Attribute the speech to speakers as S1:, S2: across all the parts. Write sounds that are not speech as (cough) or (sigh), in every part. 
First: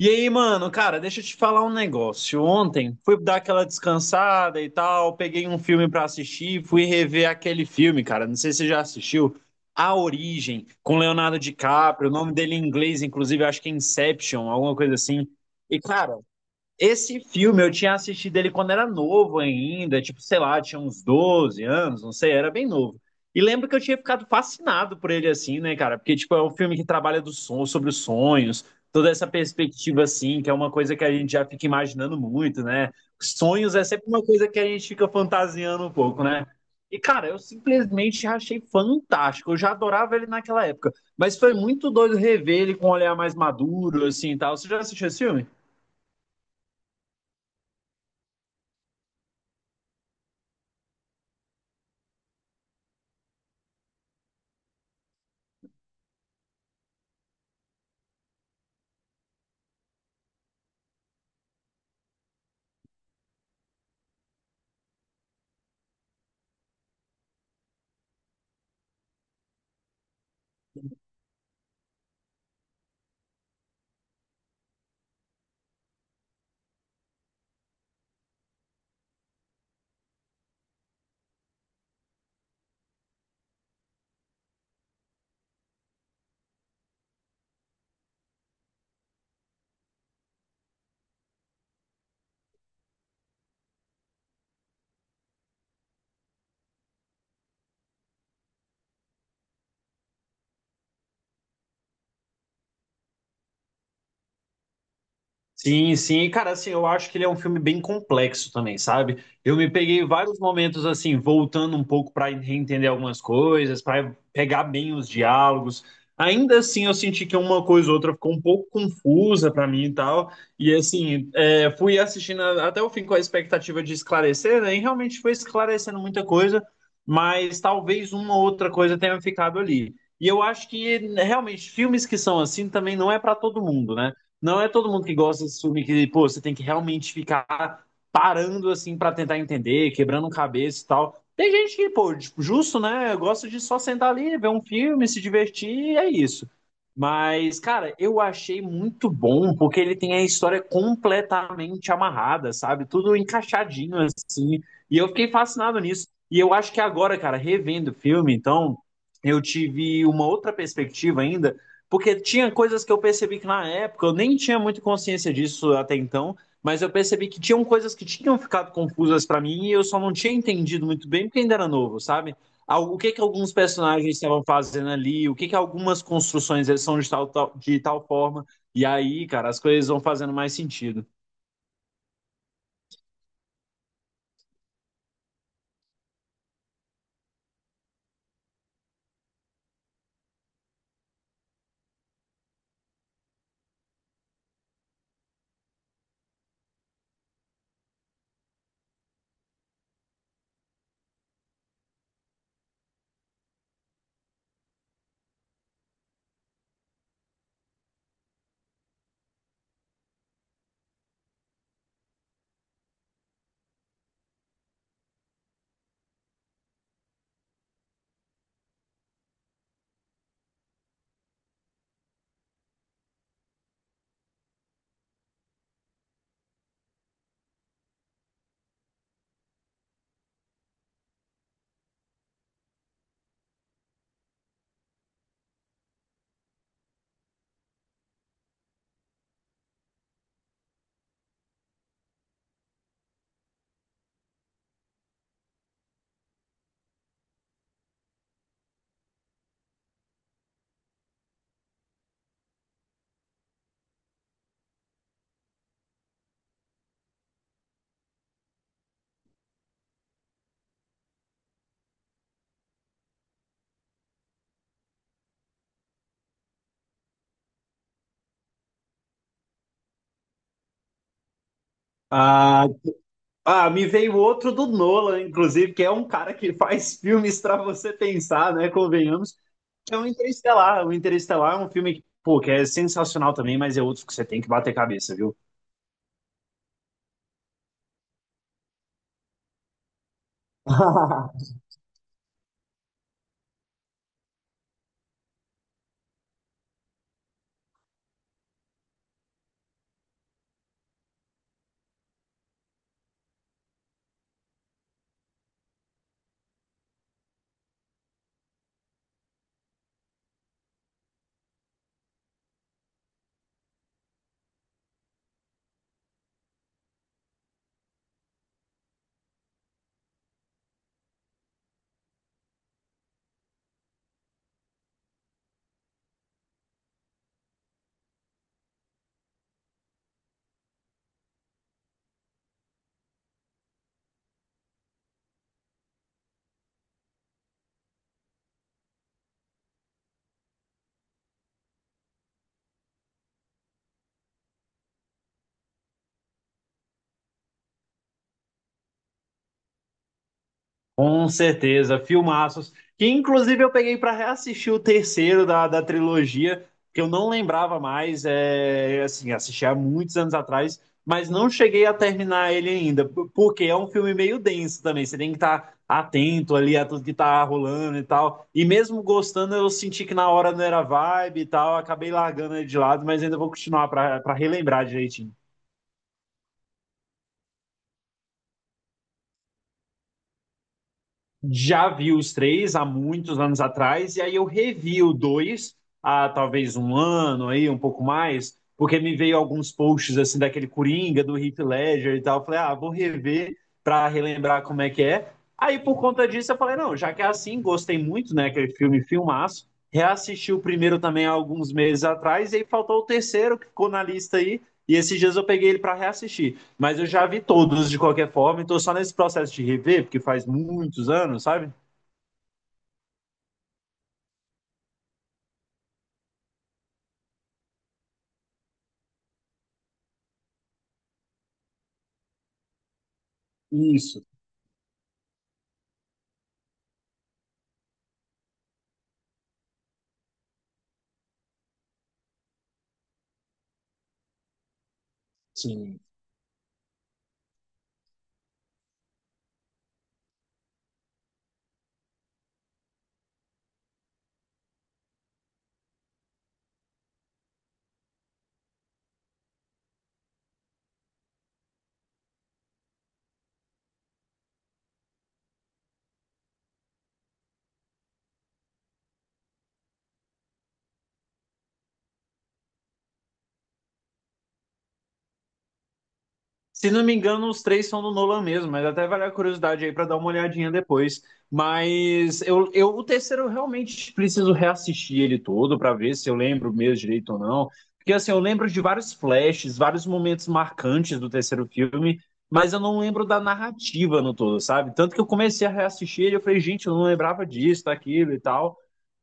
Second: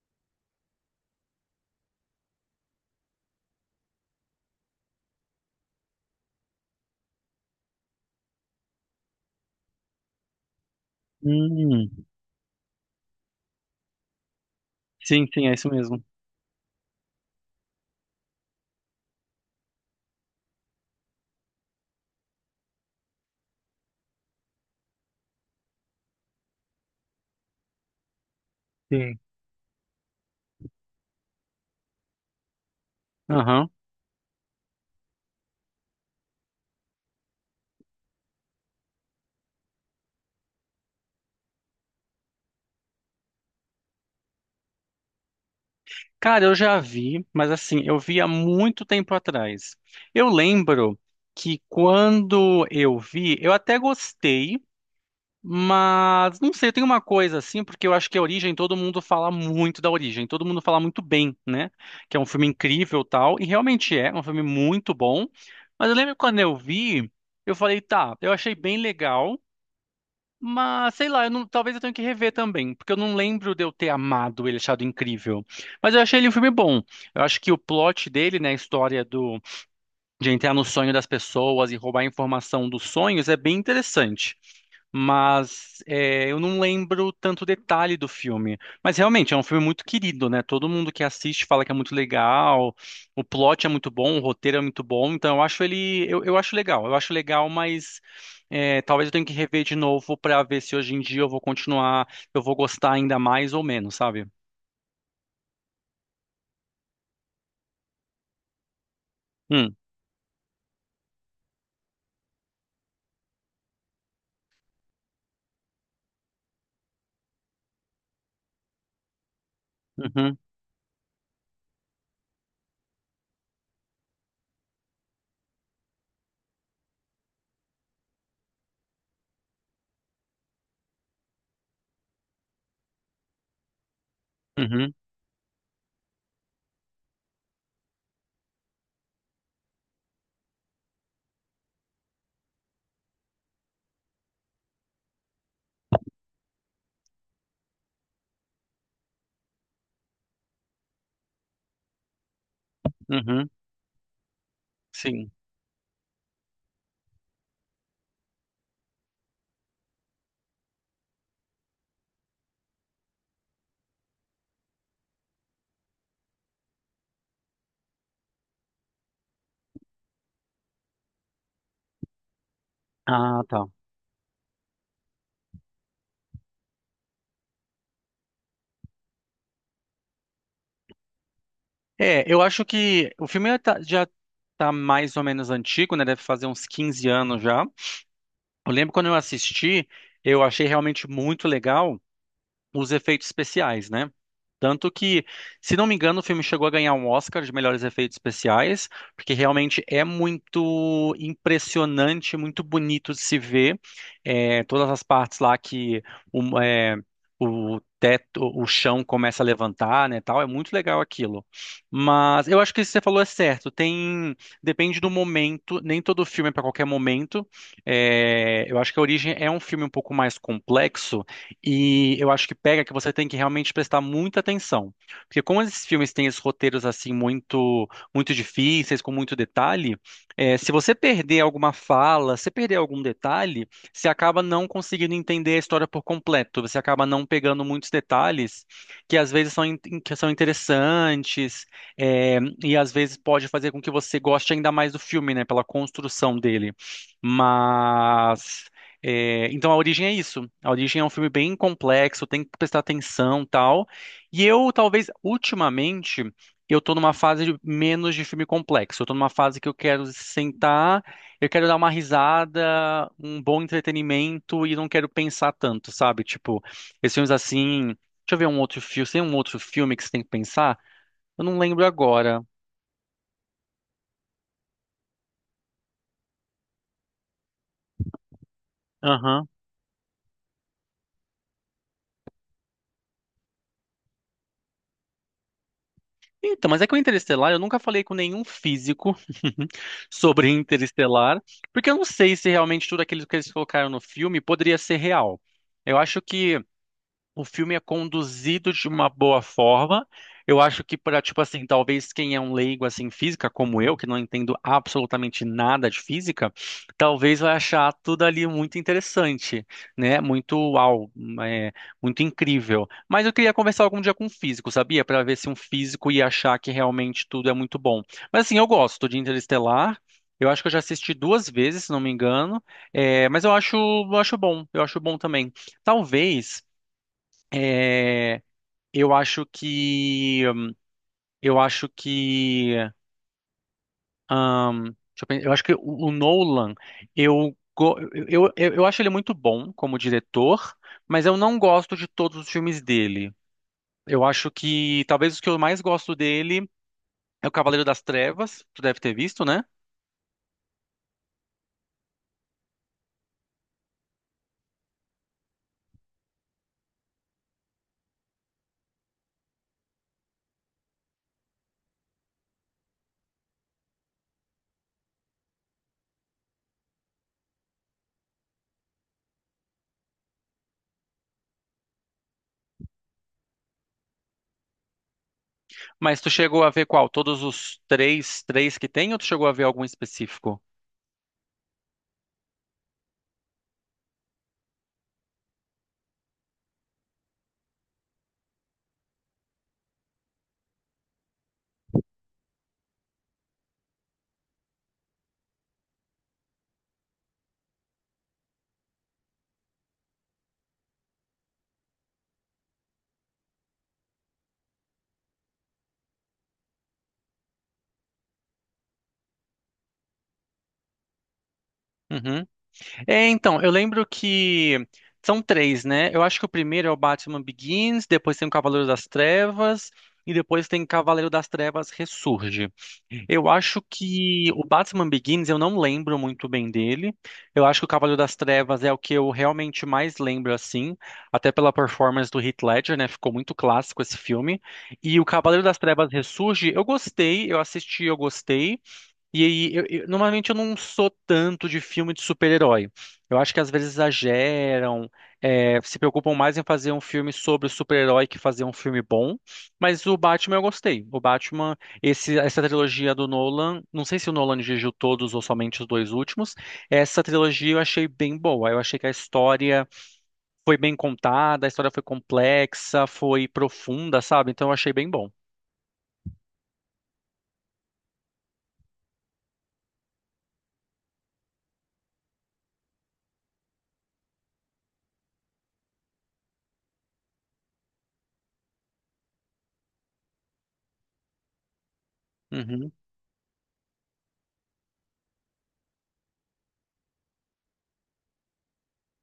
S1: E aí, mano, cara, deixa eu te falar um negócio. Ontem fui dar aquela descansada e tal, peguei um filme pra assistir, fui rever aquele filme, cara. Não sei se você já assistiu, A Origem, com Leonardo
S2: Hum,
S1: DiCaprio. O nome dele em inglês, inclusive, acho que é Inception, alguma coisa
S2: sim,
S1: assim.
S2: sim, é isso
S1: E,
S2: mesmo.
S1: cara, esse filme eu tinha assistido ele quando era novo ainda, tipo, sei lá, tinha uns 12 anos, não sei, era bem novo. E lembro que eu tinha ficado fascinado por ele assim, né, cara? Porque, tipo, é um filme que trabalha sobre os sonhos, toda
S2: Sim.
S1: essa perspectiva assim, que é uma coisa que a gente já fica imaginando muito, né?
S2: Aham.
S1: Sonhos é sempre uma coisa que a gente fica fantasiando um pouco, né? E, cara, eu simplesmente achei fantástico. Eu já adorava ele naquela época. Mas foi muito doido rever ele com um olhar mais maduro, assim e tal. Você já assistiu esse filme?
S2: Cara, eu já vi, mas assim, eu vi há muito tempo atrás. Eu lembro que quando eu vi, eu até gostei, mas não sei, tem uma coisa assim, porque eu acho que a Origem, todo mundo fala muito da Origem, todo mundo fala muito bem, né? Que é um filme incrível, tal, e realmente é um filme muito bom. Mas eu lembro que quando eu vi, eu falei, tá, eu achei bem legal. Mas, sei lá, eu não- talvez eu tenha que rever também, porque eu não lembro de eu ter amado ele, achado incrível. Mas eu achei ele um filme bom. Eu acho que o plot dele, né, a história de entrar no sonho das pessoas e roubar a informação dos sonhos é bem interessante. Mas é, eu não lembro tanto detalhe do filme. Mas realmente é um filme muito querido, né? Todo mundo que assiste fala que é muito legal, o plot é muito bom, o roteiro é muito bom. Então eu acho ele, eu acho legal, eu acho legal, mas é, talvez eu tenha que rever de novo pra ver se hoje em dia eu vou continuar, eu vou gostar ainda mais ou menos, sabe?
S1: Sim, sim, e cara, assim, eu acho que ele é um filme bem complexo também, sabe? Eu me
S2: Hum,
S1: peguei vários momentos assim, voltando um pouco para reentender algumas coisas, para pegar bem os diálogos. Ainda assim, eu senti que uma coisa ou outra ficou um pouco confusa para mim e tal.
S2: uhum,
S1: E assim, é, fui assistindo até o fim com a expectativa de esclarecer, né? E realmente foi esclarecendo muita coisa, mas talvez uma ou outra coisa tenha ficado ali. E eu acho que realmente filmes que são assim também não é para todo mundo, né? Não é todo
S2: uhum,
S1: mundo que gosta desse filme que, pô, você tem que realmente ficar parando assim pra tentar entender, quebrando cabeça e tal. Tem gente que, pô, tipo, justo, né? Gosta de só sentar ali, ver um filme, se divertir, e é isso. Mas, cara, eu achei muito bom porque ele tem a história completamente amarrada, sabe? Tudo
S2: uhum,
S1: encaixadinho assim. E eu
S2: sim.
S1: fiquei fascinado nisso. E eu acho que agora, cara, revendo o filme, então, eu tive uma outra perspectiva ainda porque tinha coisas que eu percebi que na época eu nem tinha muita consciência disso até então, mas eu percebi que tinham coisas que tinham ficado confusas pra mim e eu só não tinha entendido muito bem porque ainda era novo, sabe? O que que
S2: Ah,
S1: alguns
S2: tá.
S1: personagens estavam fazendo ali, o que que algumas construções eles são de de tal forma, e aí, cara, as coisas vão fazendo mais sentido.
S2: É, eu acho que o filme já tá mais ou menos antigo, né? Deve fazer uns 15 anos já. Eu lembro quando eu assisti, eu achei realmente muito legal os efeitos especiais, né? Tanto que, se não me engano, o filme chegou a ganhar um Oscar de melhores efeitos especiais, porque realmente é muito impressionante, muito bonito de se ver. É, todas as partes lá que o, é, o teto, o chão começa a levantar, né, tal, é muito legal aquilo. Mas eu acho que isso que você falou é certo. Tem, depende do momento, nem todo filme é para qualquer momento. É, eu acho que a Origem é um filme um pouco mais complexo e eu acho que pega que você tem que realmente prestar muita atenção. Porque como esses filmes têm esses roteiros assim muito muito difíceis, com muito detalhe, é, se você perder alguma fala, se perder algum detalhe, você acaba não conseguindo entender a história por completo. Você acaba não pegando muitos detalhes que às vezes que são interessantes, é, e às vezes pode fazer com que você goste ainda mais do filme, né? Pela construção dele. Mas. É, então a origem é isso. A origem é um filme bem complexo, tem que prestar atenção, tal. E eu talvez ultimamente eu tô numa fase menos de filme complexo. Eu tô numa fase que eu quero sentar, eu quero dar uma risada, um bom entretenimento e não quero pensar tanto, sabe? Tipo, esses filmes assim, deixa eu ver um outro filme, tem um outro filme que você tem que pensar? Eu não lembro agora.
S1: Ah, ah, me veio outro do Nolan, inclusive, que é um cara que faz filmes pra você pensar, né? Convenhamos. É o Interestelar. O Interestelar é um filme que, pô, que é sensacional também, mas é outro que você tem que bater cabeça, viu?
S2: Então, mas é que o Interestelar, eu nunca falei com nenhum físico (laughs) sobre Interestelar,
S1: (laughs)
S2: porque eu não sei se realmente tudo aquilo que eles colocaram no filme poderia ser real. Eu acho que o filme é conduzido de uma boa forma. Eu acho que para, tipo assim, talvez quem é um leigo assim em física como eu, que não entendo absolutamente nada de física, talvez vai achar tudo ali muito interessante, né? Muito uau, é, muito incrível. Mas eu queria conversar algum dia com um físico, sabia? Para ver se um físico ia achar que realmente tudo é muito bom. Mas assim, eu gosto de Interestelar. Eu acho que eu já assisti duas vezes, se não me engano. É, mas eu acho bom. Eu acho bom também. Talvez é, eu acho que. Eu acho que. Deixa eu, pensar, eu acho que o Nolan, eu, go- eu acho ele muito bom como diretor, mas eu não gosto de todos os filmes dele. Eu acho que talvez os que eu mais gosto dele é o Cavaleiro das Trevas, tu deve ter visto, né?
S1: Com certeza, filmaços. Que inclusive eu peguei para reassistir o terceiro da trilogia, que eu não lembrava mais, é, assim, assisti há muitos anos atrás, mas não cheguei a terminar ele ainda, porque é um filme meio denso também, você tem que estar atento ali a tudo que tá rolando e tal. E mesmo gostando, eu senti que na hora não era vibe e tal, acabei largando ele de lado, mas ainda vou continuar para relembrar direitinho.
S2: Mas tu chegou a ver qual? Todos os três, que tem, ou tu chegou a ver algum específico?
S1: Já vi os três há muitos anos atrás, e aí eu revi o dois há talvez um ano aí, um pouco mais, porque me veio alguns posts assim daquele Coringa, do Heath Ledger e tal. Eu falei, ah, vou rever para relembrar como é que é. Aí por conta disso eu falei, não, já que é assim, gostei muito, né, aquele filme filmaço. Reassisti o primeiro também há alguns meses atrás, e aí faltou o terceiro que ficou na lista aí, e esses dias eu peguei ele para reassistir. Mas eu já vi todos de qualquer forma, e tô só nesse processo de rever, porque faz muitos anos, sabe?
S2: Uhum. É, então, eu lembro que são três, né? Eu acho que o primeiro é o Batman Begins, depois tem o Cavaleiro das Trevas e depois tem Cavaleiro das Trevas Ressurge. Eu acho
S1: Isso,
S2: que o Batman Begins eu não lembro muito bem dele. Eu acho que o Cavaleiro das Trevas é o que eu realmente mais lembro assim, até pela performance do Heath Ledger, né? Ficou muito clássico esse filme. E o Cavaleiro das
S1: sim.
S2: Trevas Ressurge, eu gostei, eu assisti, eu gostei. E aí, normalmente eu não sou tanto de filme de super-herói. Eu acho que às vezes exageram, se preocupam mais em fazer um filme sobre o super-herói que fazer um filme bom. Mas o Batman eu gostei. O Batman, essa trilogia do Nolan, não sei se o Nolan dirigiu todos ou somente os dois últimos. Essa trilogia eu achei bem boa. Eu achei que a história foi bem contada, a história foi complexa, foi profunda, sabe? Então eu achei bem bom.
S1: Se não me engano, os três são do Nolan mesmo, mas até vale a curiosidade aí para dar uma olhadinha depois. Mas eu o terceiro eu realmente preciso reassistir ele todo para ver se eu lembro mesmo direito ou não. Porque assim, eu lembro de vários flashes, vários momentos marcantes do terceiro filme, mas eu
S2: Uhum,
S1: não lembro da narrativa no todo, sabe? Tanto que eu comecei a reassistir ele, eu falei, gente, eu não lembrava disso, daquilo e tal.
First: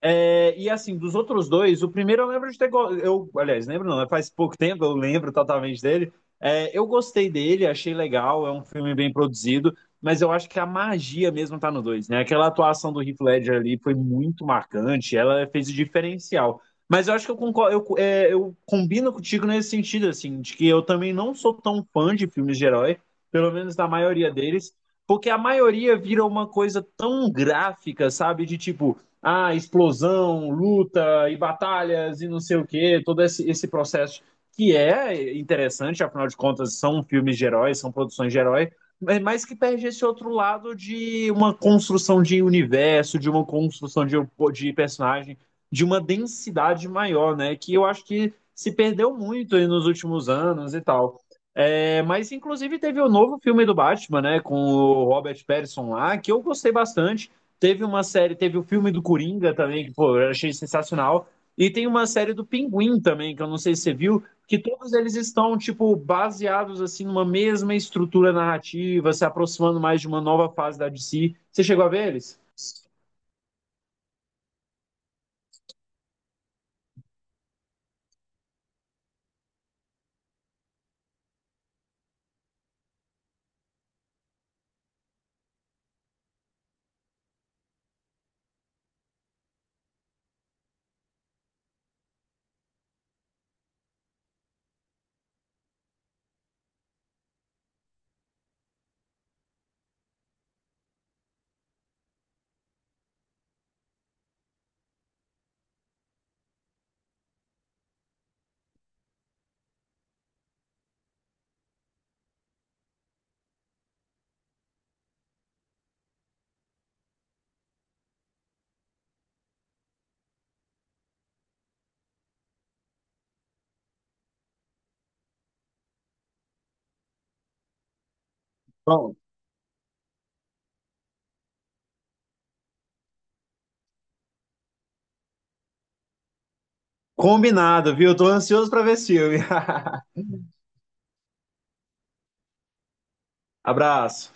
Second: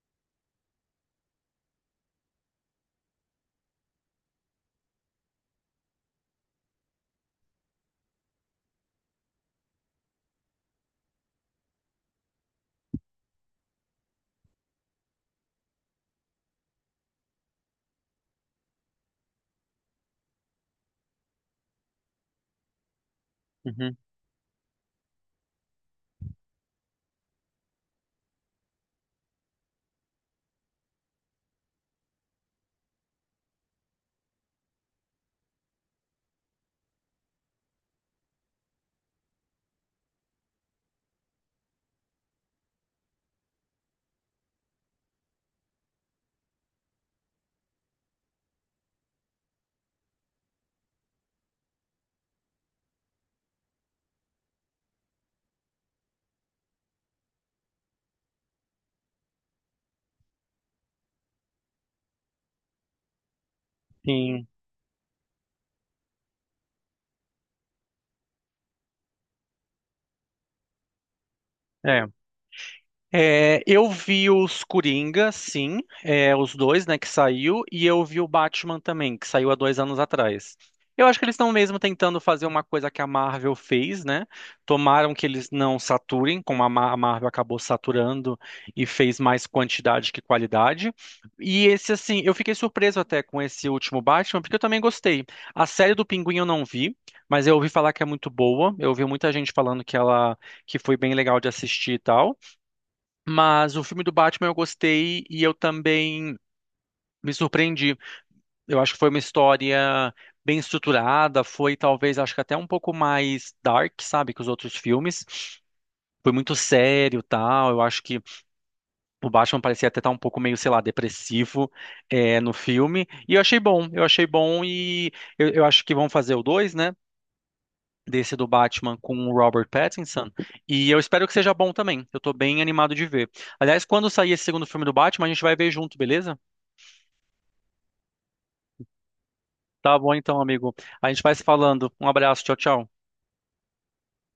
S1: É, e assim, dos outros dois, o primeiro eu lembro de ter. Eu, aliás, lembro não, né? Faz pouco tempo, eu lembro totalmente dele. É, eu gostei dele, achei legal, é um filme bem produzido, mas eu acho que a magia mesmo tá no dois, né? Aquela atuação do Heath Ledger ali foi muito marcante, ela fez o diferencial. Mas eu acho que eu, concordo, eu combino contigo nesse sentido, assim, de que eu também não sou tão fã de filmes de herói, pelo menos da
S2: uhum.
S1: maioria deles, porque a maioria vira uma coisa tão gráfica, sabe? De tipo ah, explosão, luta e batalhas e não sei o quê, todo esse processo que é interessante, afinal de contas, são filmes de heróis, são produções de herói, mas que perde esse outro lado de uma construção de universo, de uma construção de personagem, de uma densidade maior, né? Que eu acho que se perdeu muito aí nos últimos anos e tal. É, mas, inclusive, teve o novo filme do Batman, né? Com o Robert Pattinson lá, que eu gostei bastante. Teve uma série, teve o filme do Coringa também, que pô, eu achei sensacional. E tem uma série do Pinguim também, que eu não sei se você viu,
S2: Sim.
S1: que todos eles estão, tipo, baseados, assim, numa mesma estrutura narrativa, se aproximando mais de uma nova fase da DC. Você chegou a ver eles?
S2: É, eu vi os Coringa, sim, os dois, né, que saiu, e eu vi o Batman também, que saiu há 2 anos atrás. Eu acho que eles estão mesmo tentando fazer uma coisa que a Marvel fez, né? Tomaram que eles não saturem, como a a Marvel acabou saturando e fez mais quantidade que qualidade. E esse, assim, eu fiquei surpreso até com esse último Batman, porque eu também gostei. A série do Pinguim eu não vi, mas eu ouvi falar que é muito boa. Eu ouvi muita gente falando que foi bem legal de assistir e tal. Mas o filme do Batman eu gostei e eu também me surpreendi. Eu acho que foi uma história bem estruturada, foi talvez, acho que até um pouco mais dark, sabe, que os outros filmes. Foi muito sério, tal. Eu acho que o Batman parecia até estar um pouco meio, sei lá, depressivo no filme. E eu achei bom e eu acho que vão fazer o dois, né? Desse do Batman com
S1: Bom,
S2: o Robert Pattinson. E eu espero que seja bom também. Eu tô bem animado de ver. Aliás, quando sair esse segundo filme do Batman, a gente vai ver junto, beleza?
S1: combinado, viu? Tô ansioso pra ver esse filme. (laughs)
S2: Tá bom então, amigo. A gente vai se falando. Um abraço, tchau, tchau.
S1: Abraço.